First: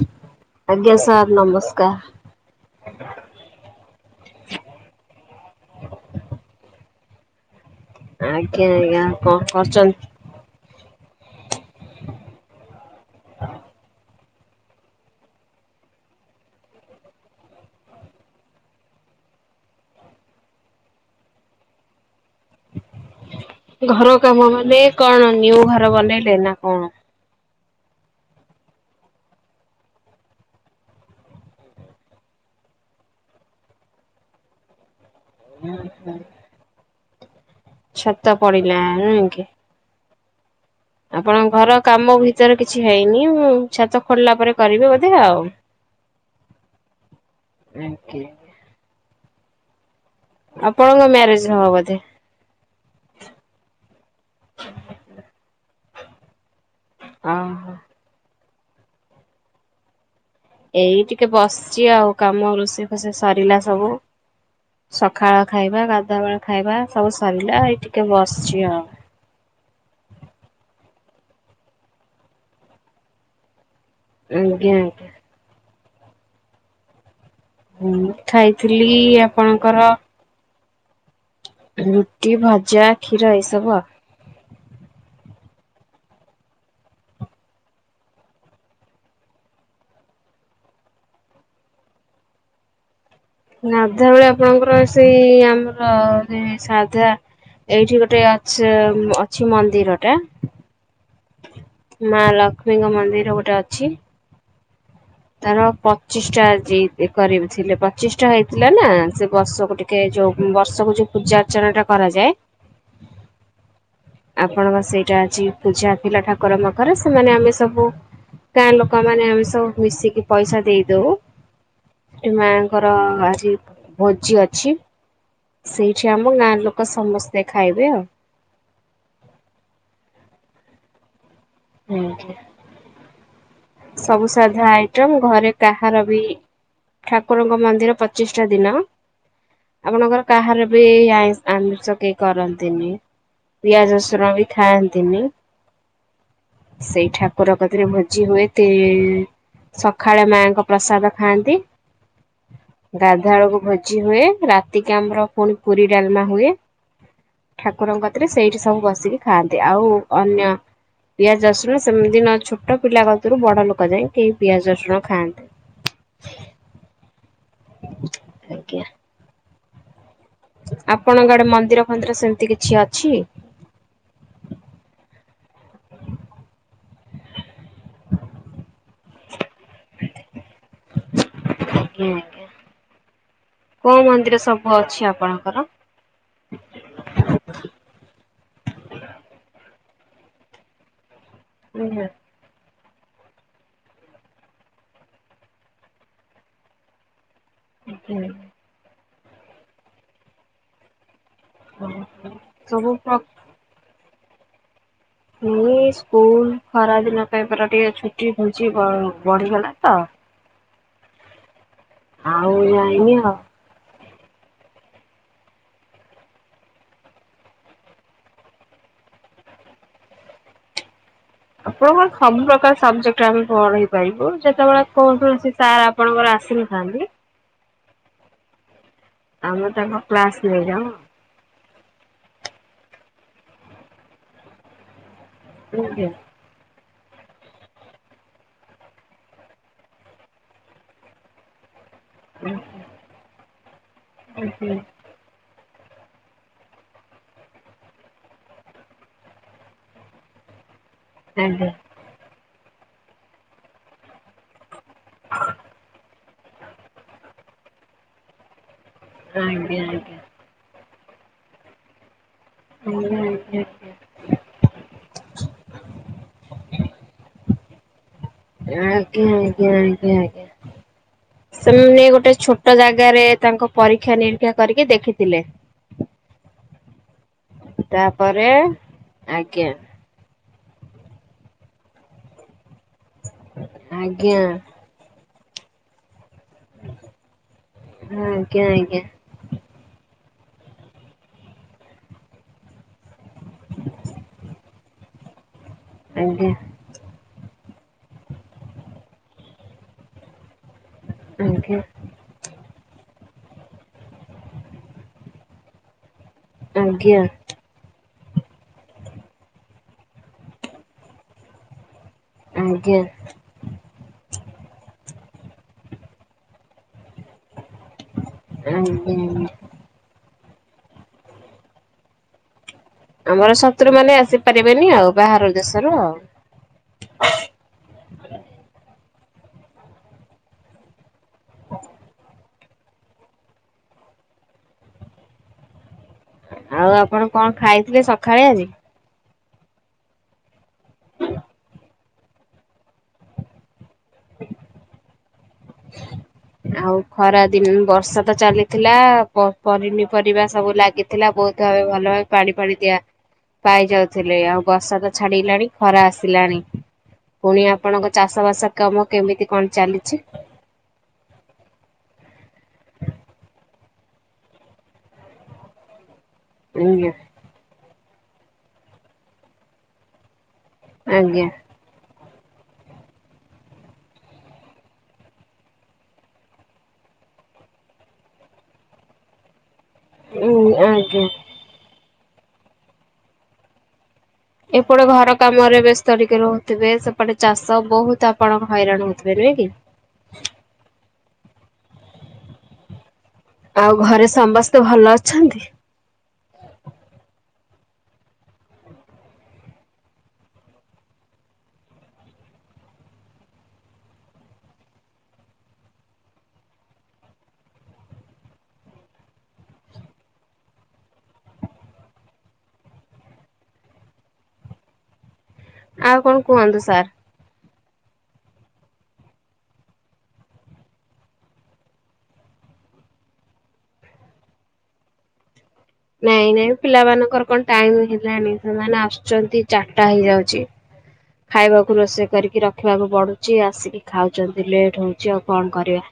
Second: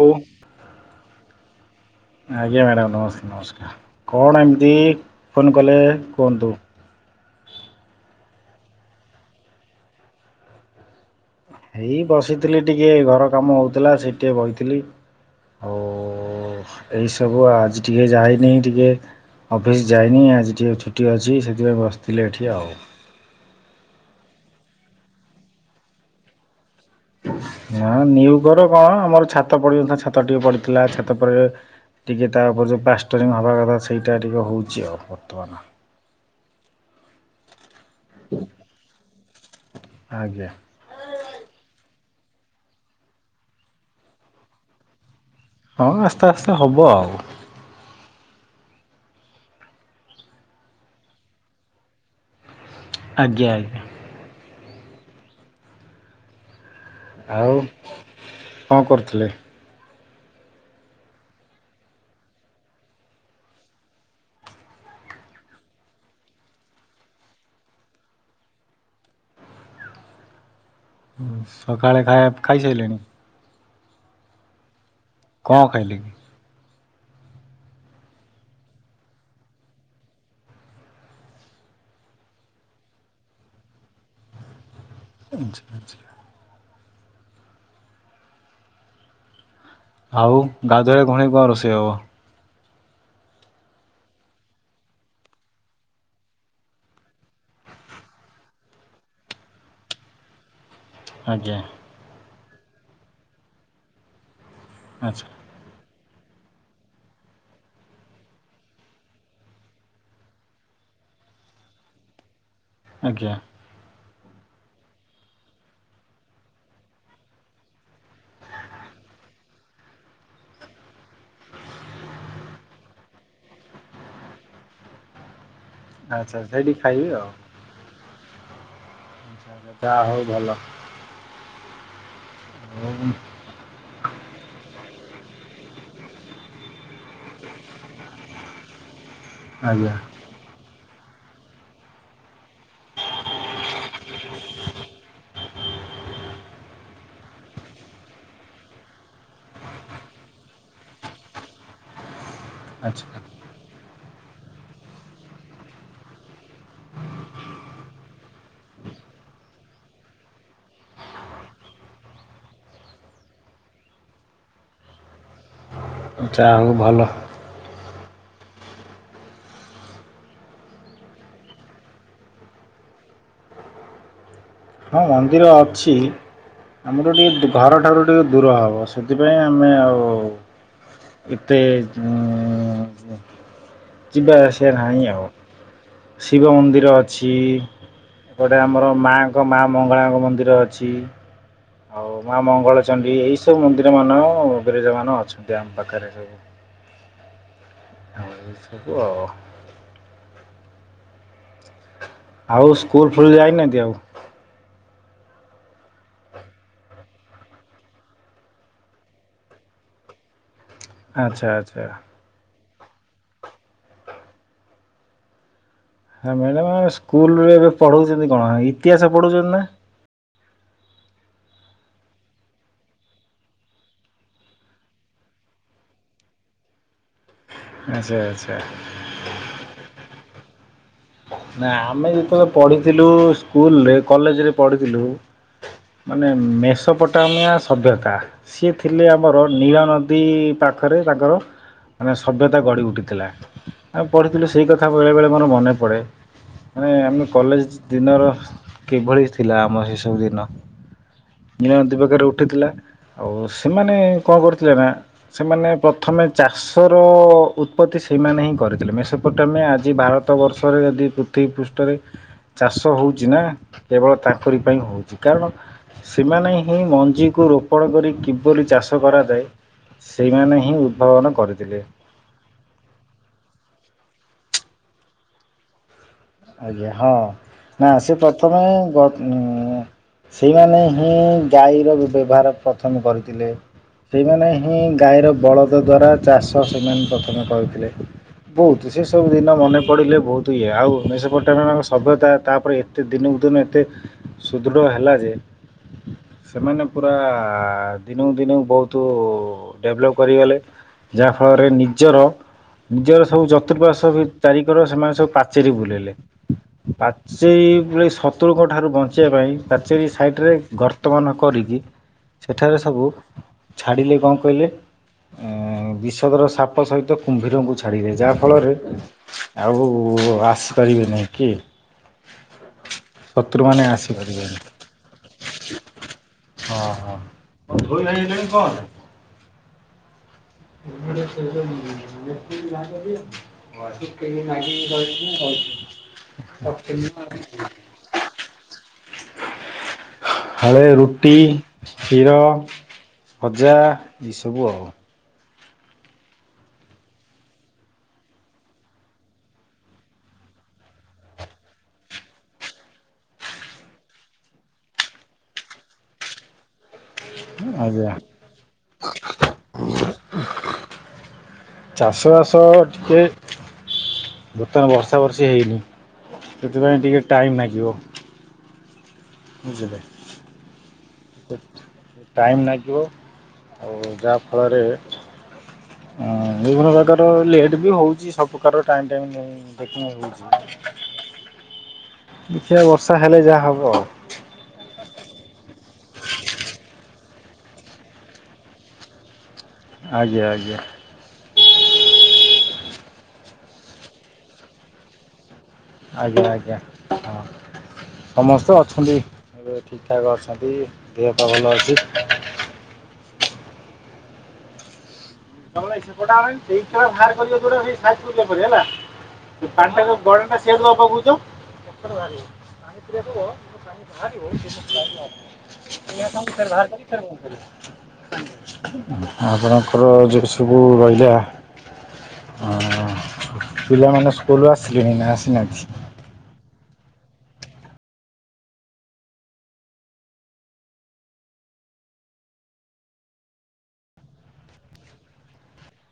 ହଉ ଆଜ୍ଞା ସାର୍ ନମସ୍କାର। ଆଜ୍ଞା ମ୍ୟାଡ଼ାମ ନମସ୍କାର ନମସ୍କାର କଣ ଏମିତି ଫୋନ୍ କଲେ କୁହନ୍ତୁ? ଆଜ୍ଞା ଆଜ୍ଞା କଣ କରୁଚନ୍ତି? ହେଇ ବସିଥିଲି ଟିକିଏ ଘର କାମ ହେଉଥିଲା ସେଇଠି ଟିକିଏ ବଇଥିଲି ଆଉ ଓ ଏଇ ସବୁ ଆଜି ଟିକେ ଯାଇନି ଟିକେ। ଅଫିସ୍ ଯାଇନି ଆଜି ଟିକି ଛୁଟି ଅଛି ସେଥିପାଇଁ ବସିଥିଲି ଏଠି ଆଉ। ଘର କାମ ମାନେ କଣ ନ୍ୟୁ ଘର ବନେଇଲେ ନା କଣ? ନା ନ୍ୟୁ ଘର କଣ ଆମର ଛାତ ପଡିନଥିଲା ଛାତ ଟିକେ ପଡିଥିଲା। ଛାତ ପରେ ଟିକେ ତା ଉପରେ ଯେଉଁ ପ୍ଲାଷ୍ଟରିଙ୍ଗ ହେବା କଥା ସେଇଟା ଟିକେ ହେଉଛି ଆଉ। ବର୍ତ୍ତମାନ। ହୁଁ ହୁଁ। ଛାତ ପଡ଼ିଲା ନାଇଁ କି? ଆଜ୍ଞା। ଆପଣଙ୍କ ଘର କାମ ଭିତରେ କିଛି ହେଇନି ମୁଁ ଛାତ ପଡିଲା ପରେ କରିବେ ବୋଧେ ଆଉ। ହଁ ଆସ୍ତେ ଆସ୍ତେ ହବ ଆଉ। ଏନେ କେ ଆପଣଙ୍କ ମ୍ୟାରେଜ ହବ ବୋଧେ ଆଜ୍ଞା ଆଜ୍ଞା ଆଉ ଓହୋ। କଣ କରୁଥିଲେ? ଏଇ ଟିକେ ବସିଛି ଆଉ କାମ ରୋଷେଇ ଫୋଷେଇ ସରିଲା ସବୁ। ସକାଳ ଖାଇବା ଗାଧୁବେଳା ଖାଇବା ସବୁ ସରିଲା ଏଇ ଟିକେ ବସିଛି ଆଉ। ସକାଳେ ଖାଇବା ଖାଇସାଇଲେଣି? ଆଜ୍ଞା ଆଜ୍ଞା କଣ ଖାଇଲେ? ହୁଁ ଖାଇଥିଲି ଆପଣଙ୍କର ରୁଟି ଭଜା କ୍ଷୀର ଏସବୁ ଆଉ। ଆଚ୍ଛା ଆଚ୍ଛା ଆଉ ଗାଧୁଆବେଳେ ଭଉଣୀ କଣ ରୋଷେଇ ହବ? ଗାଧୁଆ ବେଳେ ଆପଣଙ୍କର ସେଇ ଆମର ସେ ସାଧା ଏଇଠି ଗୋଟେ ଅଛି ଅଛି ମନ୍ଦିର ଟା। ଆଜ୍ଞା ମା ଲକ୍ଷ୍ମୀଙ୍କ ମନ୍ଦିର ଗୋଟେ ଅଛି। ଆଚ୍ଛା ତାର ପଚିଶଟା ଆଜି କରିଥିଲେ। ପଚିଶଟା ହେଇଥିଲା ନା ସେ ବର୍ଷ ଗୋଟେ ଏ ଯୋଉ ବର୍ଷକୁ ଯୋଉ ପୂଜା ଅର୍ଚ୍ଚନା ଟା କରାଯାଏ ଆଜ୍ଞା ଆପଣଙ୍କ ସେଇଟା ଆଜି ପୂଜା ଥିଲା ଠାକୁର ମାକର ସେମାନେ ଆମେ ସବୁ ଗାଁ ଲୋକମାନେ ଆମେ ସବୁ ମିଶିକି ପଇସା ଦେଇଦଉ। ଏ ମାଙ୍କର ଆଜି ଭୋଜି ଅଛି। ସେଇଠି ଆମ ଆଚ୍ଛା ଗାଁ ସେଇଠି ଲୋକ ଖାଇବେ ଆଉ। ସମସ୍ତେ ଖାଇବେ ଆଉ। ଯା ହଉ ଭଲ। [inaudible] [inaudible] ସବୁ ସାଧା ଆଇଟମ୍ ଘରେ କାହାର ବି ଠାକୁରଙ୍କ ମନ୍ଦିର ପଚିଷ୍ଟା ଟା ଦିନ ଆଜ୍ଞା ଆପଣଙ୍କର କାହାର ବି ଆ ଆମିଷ କେହି କରନ୍ତିନି। ପିଆଜ ରସୁର ବି ଖାଆନ୍ତିନି। ସେଇ ଠାକୁର କତିରେ ଭୋଜି ହୁଏ ତି ସକାଳେ ମାଙ୍କ ପ୍ରସାଦ ଖାଆନ୍ତି। ଆଚ୍ଛା ଗାଧୁଆ ବେଳେକୁ ଭୋଜି ଭୋଜି ହୁଏ ରାତିକି ଆମର ପୁଣି ପୁରୀ ଡାଲମା ହୁଏ। ଠାକୁରଙ୍କ କତିରେ ସେଇଠି ସବୁ ବସିକି ଖାଆନ୍ତି। ଆଉ ଅନ୍ୟ ପିଆଜ ରସୁଣ ସେମିତି ନ ଛୋଟ ପିଲା କତିରୁ ବଡ ଲୋକ ଯାଇ କେହି ପିଆଜ ରସୁଣ ଖାଆନ୍ତେନି। ଯା ହଉ ଭଲ। ଆଜ୍ଞା ଆପଣଙ୍କ ଆଡେ ମନ୍ଦିର ଫନ୍ଦିର ସେମିତି କିଛି ଅଛି? ହଁ ମନ୍ଦିର ଅଛି ଆମର ଟିକେ ଘରଠାରୁ ଟିକେ ଦୂର ହବ। ସେଥିପାଇଁ ଆମେ ଆଉ ଏତେ ଆଜ୍ଞା ହୁଁ ଆଜ୍ଞା। ହୁଁ କୋଉ ମନ୍ଦିର ସବୁ ଅଛି ଆପଣଙ୍କର? ଶିବ ମନ୍ଦିର ଅଛି ଗୋଟେ ଆମର ମା ତାଙ୍କ ମା ମଙ୍ଗଳାଙ୍କ ମନ୍ଦିର ଅଛି। ଆଜ୍ଞା ଆଉ ମା ମଙ୍ଗଳଚଣ୍ଡୀ ଏଇ ସବୁ ମନ୍ଦିର ମାନ ବିରାଜ ମାନ ଅଛନ୍ତି ଆମ ପାଖରେ ସବୁ। [unintelligible] ଆଜ୍ଞା। ଏଇସବୁ ଆଉ। ହଁ। ଆଉ ସ୍କୁଲ ଫୁଲ୍ ଯାଇନାହାନ୍ତି ଆଉ। ଏଇ ସ୍କୁଲ ଖରା ଦିନ ପାଇଁ ପରା ଟିକେ ଛୁଟି ଘୁଞ୍ଚି ବଢିଗଲା ତ। ଆଛା ଆଛା। ଆଉ ଯାଇନି ଆଉ। ହଁ ମ୍ୟାଡ଼ାମ ଆମ ସ୍କୁଲରେ ଏବେ ପଢ଼ଉଛନ୍ତି କଣ ଇତିହାସ ପଢ଼ୋଉଛନ୍ତି ନା। ଆପଣ ଙ୍କ ସବୁ ପ୍ରକାର ସବଜେକ୍ଟ ରେ ଆମେ ପଢେଇ ପାରିବୁ ଯେତେବେଳେ କୋନଶି ସାର୍ ଆ। ଆପଣଙ୍କର ଆସିନଥାନ୍ତି। ଆଚ୍ଛା ଆଚ୍ଛା। ଆମେ ତାଙ୍କ କ୍ଲାସ୍ ନେଇଯାଉ ଆଉ। ନା ଆମେ ଯେତେବେଳେ ପଢିଥିଲୁ ସ୍କୁଲରେ କଲେଜ ରେ ପଢିଥିଲୁ ଆଜ୍ଞା ମାନେ। ମେଷପଟାମିଆଁ ସଭ୍ୟତା। ସିଏ ଥିଲେ ଆମର ନୀଳ ନଦୀ ପାଖରେ ତାଙ୍କର। ଆମେ ସଭ୍ୟତା ଗଢ଼ି ଉଠିଥିଲା ଆମେ ପଢ଼ିଥିଲୁ ସେଇ ଆଜ୍ଞା। କଥା ବେଳେବେଳେ ମୋର ମନେ ପଡ଼େ। ମାନେ ଆମେ କଲେଜ ଦିନର କିଭଳି ଥିଲା ଆମ ସେ ସବୁ ଦିନ। ଆଜ୍ଞା। ନୀଳା ନଦୀ ପାଖରେ ଉଠିଥିଲା ଆଉ ସେମାନେ। କଣ କରୁଥିଲେନା ସେମାନେ ପ୍ରଥମେ ଚାଷର ଉତ୍ପତ୍ତି ସେଇମାନେହିଁ କରିଥିଲେ ମେଷ। ପ୍ରଟଲମେ ଆଜ୍ଞା ଆଜି ଆଜ୍ଞା ଭାରତ ବର୍ଷରେ ଯଦି ପୃଥିବୀ ପୃଷ୍ଠରେ। ଚାଷ ହଉଛି ନା ଆଜ୍ଞା କେବଳ ତାଙ୍କରି ପାଇଁ ହେଉଛି କାରଣ। ସେମାନେ ହିଁ ମଞ୍ଜିକୁ ରୋପଣ କରି କି। ଉପରେ ବୋଲି ଆଜ୍ଞା ଆଜ୍ଞା ଚାଷ କରାଯାଏ ଆଜ୍ଞା ଆଜ୍ଞା ଆଜ୍ଞା ସେଇମାନେ ହିଁ ଉଦ୍ଭାବନ କରିଥିଲେ। [unintelligible] ସେ ଗୋଟେ ଛୋଟ। ଟ ଜାଗାରେ ତାଙ୍କ ପରୀକ୍ଷା ନିରୀକ୍ଷା କରିକି ଦେଖିଥିଲେ। ଆଜ୍ଞା ହଁ ନା ସେ ତାପରେ ପ୍ରଥମେ ଆଜ୍ଞା ଆଜ୍ଞା ଉଁ। ସେଇମାନେ ହିଁ ଗାଈର ବ୍ୟବହାର। ପ୍ରଥମେ କରିଥିଲେ ଆଜ୍ଞା ସେଇମାନେ ହିଁ ଗାଈର ବଳଦ ଦ୍ଵାରା ଚାଷ। ତ ସେମାନେ ପ୍ରଥମେ କହିଥିଲେ ଆଜ୍ଞା ବହୁତ୍ ଆଜ୍ଞା। ସେ ସବୁ ଦିନ ମନେ ପଡ଼ିଲେ ବହୁତ୍ ଇଏ ଆଉ ଭୁବନେଶ୍ୱର। ପ୍ରଥମେ ଆମ ସଭ୍ୟତା ତାପରେ ଏତେ ଦିନକୁ ଦିନ ଏତେ ସୁଦୃଢ ହେଲା ଯେ। ଆଜ୍ଞା ସେମାନେ। ପୁରା ଦିନକୁ ଦିନକୁ ବହୁତ୍ ଡେଭଲପ୍ କରିଗଲେ। ଯାଆଫଳରେ ନିଜର। ନିଜର ସବୁ ଚତୃପାଶ୍ଵ ଭି ଚାରିକର ସେମାନେ ସବୁ ପାଚେରୀ ବୁଲେଇଲେ। ଆଜ୍ଞା ପାଚେଇ ପୁଳେଇ ସଚ। ପତୁଳଙ୍କ ଠାରୁ ବଞ୍ଚିବା ପାଇଁ ପାଚେରୀ ସାଇଟରେ ଗର୍ତ୍ତମାନ କରିକି। ସେଠାରେ ଆଜ୍ଞା ସବୁ। ଛାଡିଲେ କଣ କହିଲେ ଏ ବିଷଦର ସାପ ସହିତ କୁମ୍ଭୀରଙ୍କୁ ଛାଡିବେ ଯାହା। ଫଳ ରେ ଆଜ୍ଞା। ଆଉ ଆସିପାରିବେ ନି କିଏ? ଆମର ଶତ୍ରୁ ମାନେ ଆସିପାରିବେନି ଆଉ ବାହାର ଦେଶରୁ ଆଉ। ହଁ ହଁ। ଲାଗ [unintelligible] ୁ କେି ମାଗି ଗାଉଛି ନା ଗାଉଛି [unintelligible] ଆଉ ଆପଣ କଣ ଖାଇଥିଲେ ସକାଳେ ଆଜି। ହ ଫାଳେ ରୁଟି କ୍ଷୀର ଭଜା ଏସବୁ ଆଉ। ହ [unintelligible] ଆଉ ଖରା ଦିନ ବର୍ଷା ତ ଚାଲିଥିଲା ପ ପନିପରିବା ସବୁ ଲାଗି। ଥିଲା ବହୁତ ଭାବେ ଭଲ ପାଣି ପାଣି ଦିଆ। ପାଇଯାଉଥିଲେ ଆଉ ବର୍ଷା ତ ଛାଡଗିଲାଣି ଖରା ଆସିଲାଣି। ପୁଣି ଆପଣଙ୍କ ଆଜ୍ଞା। ଚାଷ ବାସ କାମ କେମିତି କଣ ଚାଲିଛି। ଚାଷବାସ ଟିକେ ବର୍ତ୍ତମାନ ବର୍ଷା ବର୍ଷି ହେଇନି ସେଥିପାଇଁ ଆଜ୍ଞା ଟିକେ ଟାଇମ ନଗିବା। [unintelligible] ଆଜ୍ଞା। ଟାଇମ ନାଗିବ ଆଉ ଯାହାଫଳରେ ହଁ ବିଭିନ୍ନ ପ୍ରକାରର ଲେଟ୍ ବି ହଉଛି ସବୁ ପ୍ରକାର ଟାଇମ୍ ଟାଇମ୍ ନାଇଁ। ଉ ଦେଖିବା ଆଜ୍ଞା ବର୍ଷା ହେଲେ ଯାହା ହବ ଆଉ। ଏପଟେ ଘର କାମରେ ବେସ୍ତ ଟିକେ ରହୁଥିବେ ସେପଟେ ଚାଷ ବହୁତ ଆପଣ ହଇରାଣ ହଉଥିବେ ନୁହେଁ କି? ଆଜ୍ଞା ଆଜ୍ଞା। ଆଉ ଘରେ ସମସ୍ତେ ଭଲ ଅଛନ୍ତି? ଆଜ୍ଞା ଆଜ୍ଞା ହଁ। ସମସ୍ତେ ଅଛନ୍ତି ଏବେ ଠିକ ଠାକ୍ ଅଛନ୍ତି ଦେହପା ଭଲ ଅଛି। ତମେ ସେପଟା ଆ ସେଇ ଖେଳ ବାହାର କରିବା ଦୋଉଟା ସେଇ ସ ପରେ ହେଲା ପାଟା ଗୋଡଟା ସି ଦବା ପକଛ କେତ ବା [unintelligible] ଆଉ କଣ କୁହନ୍ତୁ ସାର୍ [unintelligible] ଆପଣଙ୍କର ଯଉ ସବୁ ରହିଲା। ଅଁ ପିଲାମାନେ ସ୍କୁଲରୁ ଆସିଲେଣି ନା ଆସିନାହାନ୍ତି? ନାଇଁ ନାଇଁ ପିଲାମାନଙ୍କର କଣ ଟାଇମ ହେଲାଣି ସେମାନେ ଆସୁଛନ୍ତି ଚାରିଟା ହେଇଯାଉଛି। ଖାଇବାକୁ ରୋଷେଇ କରିକି ରଖିବାକୁ ପଡୁଛି ଆସିକି ଖାଉଛନ୍ତି। ଲେଟ୍ ହଉଛି ଆଉ କଣ କରିବା।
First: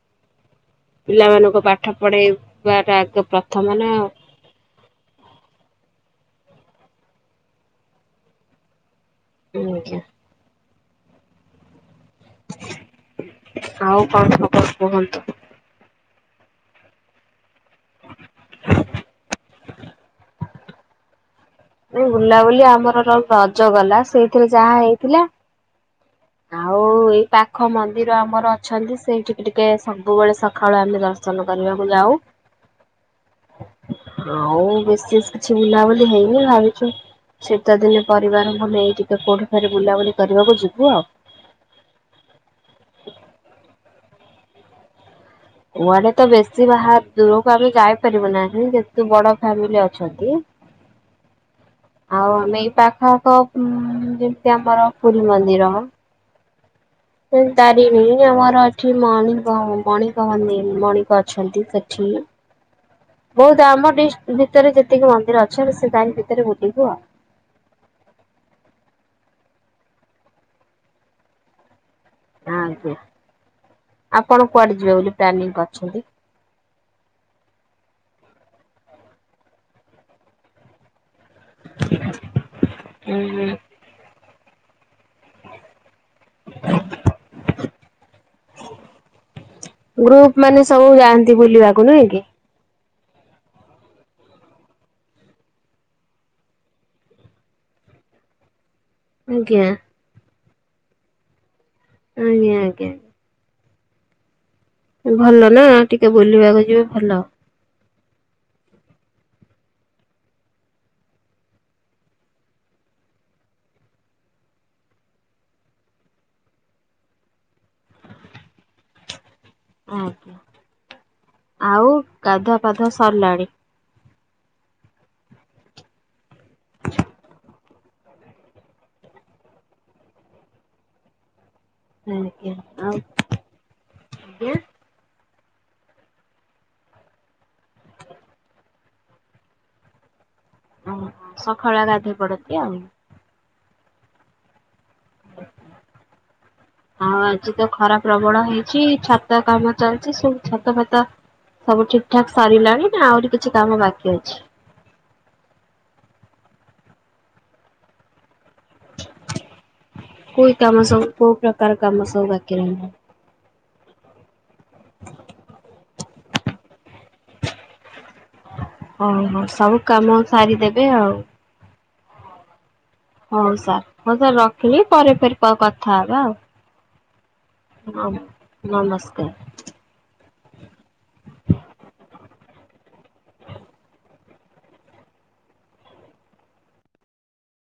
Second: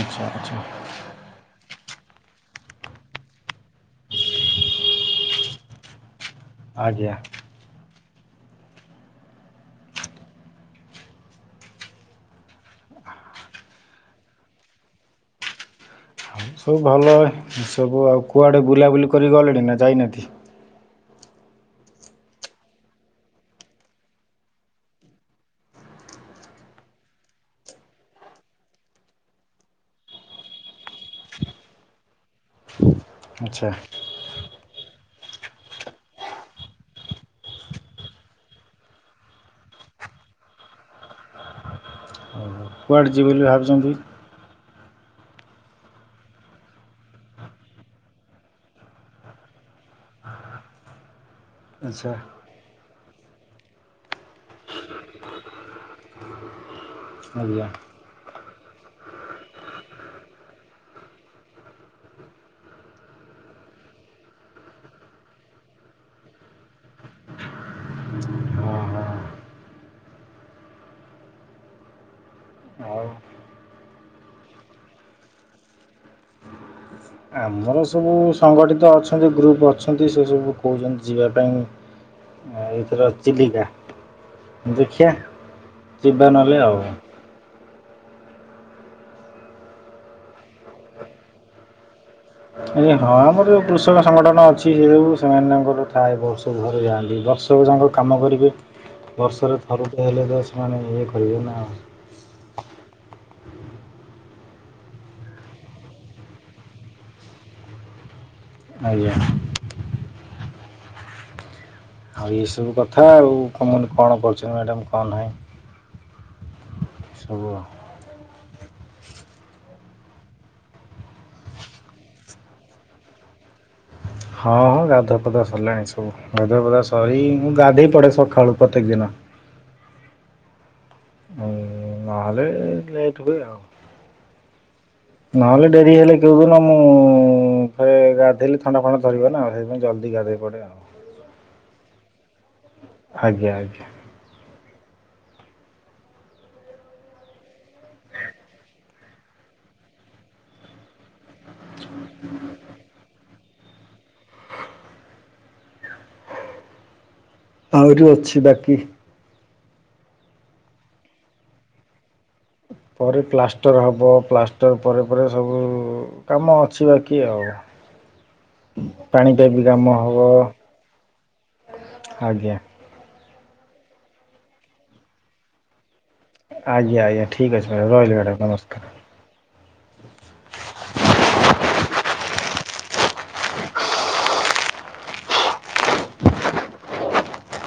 ଆଚ୍ଛା ଆଚ୍ଛା। ପିଲାମାନଙ୍କୁ ପାଠ ପଢ଼ାଇବାଟା ଆଗ ପ୍ରଥମ ନା। ଆଜ୍ଞା। ଅଜ୍ଞ ଆଉ କଣ ଖବର କୁହନ୍ତୁ? ହଉ ସବୁ ଭଲ ଏ ସବୁ ଆଉ କୁଆଡ଼େ ବୁଲାବୁଲି କରି ଗଲେଣି ନା ଯାଇନାହାନ୍ତି? ନାଇଁ ବୁଲାବୁଲି ଆମର ଯଉ ରଜ ଗଲା ସେଇଥିରେ ଯାହା ହେଇଥିଲା। ଆଉ ଏଇ ପାଖ ମନ୍ଦିର ଆମର ଅଛନ୍ତି। ସେଇଠିକି ଟିକେ ସବୁବେଳେ ସଖାଳୁ ଆମେ ଦର୍ଶନ କରିବାକୁ ଯାଉ। ଆଚ୍ଛା। ଆଉ ବିଶେଷ କିଛି ବୁଲାବୁଲି ହେଇନି ଭାବିଛି ଶୀତଦିନେ ପରିବାରଙ୍କୁ ନେଇ ଟିକେ କୋଉଠିକୁ ବୁଲାବୁଲି କରିବାକୁ ଯିବୁ ଆଉ। କୁଆଡ଼େ ଯିବେ ବୋଲି ଭାବିଛନ୍ତି? କୁଆଡେ ତ ବେଶୀ ବାହା ଦୂରକୁ ଆମେ ଯାଇପାରିବୁ ନାହିଁ ଯେହେତୁ ବଡ ଫ୍ୟାମିଲୀ ଅଛନ୍ତି। ଆଚ୍ଛା [inaudible] ଆଉ ଆମେ ଏଇ ପାଖଆଖ ଯେମିତି ଆମର ପୁରୀ ମନ୍ଦିର। ସେମତି ଆଜ୍ଞା ତାରିଣୀ ଆମର ଏଠି ମଣିକ ମଣିକମାନେ ମଣିକ ଅଛନ୍ତି ସେଠି। ବହୁତ ଆମ ଡିଷ୍ଟ ଭିତରେ ଯେତିକି ମନ୍ଦିର ଅଛି ସେ ତାରି ଭିତରେ ବୁଲିବୁ ଆଉ। ହଁ ହଁ [unintelligible] ଆଉ ଆପଣ କୁଆଡେ ଯିବେ ବୋଲି ପ୍ଲାନିଂ କରିଛନ୍ତି? ନାମ ଆମର ସବୁ ସଂଗଠିତ ଅଛନ୍ତି ଗ୍ରୁପ୍ ଅଛନ୍ତି ସେ ସବୁ କହୁଛନ୍ତି। ଯିବା ପାଇଁ ଏଥର ହୁଁ ହୁଁ। ଚିଲିକା। ଦେଖିଆ ଯିବା ନହଲେ ଆଉ। ଗ୍ରୁପ ମାନେ ସବୁ ଯାଆନ୍ତି ବୁଲିବାକୁ ନୁହେଁ କି? ଆ ହଁ ଆମର ଯୋଉ କୃଷକ ସଂଗଠନ ଅଛି ସେ ସବୁ ସେମାନେ ତାଙ୍କର ଥାଏ ବର୍ଷକୁ ଥରେ ଯାଆନ୍ତି। ବର୍ଷ ସବୁ ଯାକ କାମ କରିବେ ବର୍ଷରେ ଆଜ୍ଞା। ଥରୁଟେ ହେଲେ ତ ସେମାନେ ଇଏ କରିବେ ନା ଆଉ। ଆଜ୍ଞା ଆଜ୍ଞା। ଭଲ ନା ଟିକେ ବୁଲିବାକୁ ଯିବେ ଭଲ। ଆଜ୍ଞା। ଆଉ ଏଇ ସବୁ କଥା ଆଉ କଣ କଣ କରୁଛନ୍ତି ମ୍ୟାଡ଼ାମ କଣ ନାହିଁ। ସବୁ ଆଉ। ହଁ, ଆଉ ଗାଧୁଆ ପାଧୁଆ ସରିଲାଣି। ହଁ ହଁ ଗାଧୁଆପାଧୁଆ ସରିଲାଣି ସବୁ ଗାଧୁଆପଧା ସରି ମୁଁ ଗାଧେଇ ପଡେ ସକାଳୁ ପ୍ରତ୍ୟେକ ଦିନ। ନହେଲେ ଆଜ୍ଞା। ଲେଟ୍ ହୁଏ ଆଉ। ଆଜ୍ଞା। ନହଲେ ଡେରି ହେଲେ କେଉଁଦିନ ମୁଁ ଫରେ ଗାଧୋଇଲେ ଥଣ୍ଡା ଫଣ୍ଡା ଧରିବ ନା ସେଇଥପାଇଁ ଜଲ୍ଦି ଗାଧେଇ ପଡେ ଆଉ। ଓ ସକାଳୁଆ ଗାଧୋଇ ପଡନ୍ତି ଆଉ। ଆଜ୍ଞା ଆଜ୍ଞା। ଆଉ ଆଜି ତ ଖରା ପ୍ରବଳ ହେଇଛି ଛାତ କାମ ଚାଲିଛି ସବୁ ଛାତ ଫାତ ସବୁ ଠିକ ଠାକ ସରିଲାଣି ନା ଆହୁରି କିଛି କାମ ବାକି ଅଛି। ଆହୁରି ଅଛି ବାକି। କୁଇ କାମ ସବୁ କୋଉ ପ୍ରକାର କାମ ସବୁ ବାକି ରହିଲା। ପରେ ପ୍ଲାଷ୍ଟର ହବ ପ୍ଲାଷ୍ଟର ପରେ ପରେ ସବୁ କାମ ଅଛି ବାକି ଆଉ। ଓ ପାଣି ହୋ ପାଇପ୍ ସବୁ ହେବ କାମ ସାରିଦେବେ ଆଉ। ଆଜ୍ଞା। ହଉ ସାର୍ ମୁଁ ସାର୍ ରଖିଲି ପରେ ପରେ କ କଥା ହବା ଆଉ। ଆଜ୍ଞା ଆଜ୍ଞା ଠିକ୍ ଅଛି ମ୍ୟାଡ଼ାମ ରହିଲ ମ୍ୟାଡ଼ାମ ନମସ୍କାର। ହୁଁ। ହଁ।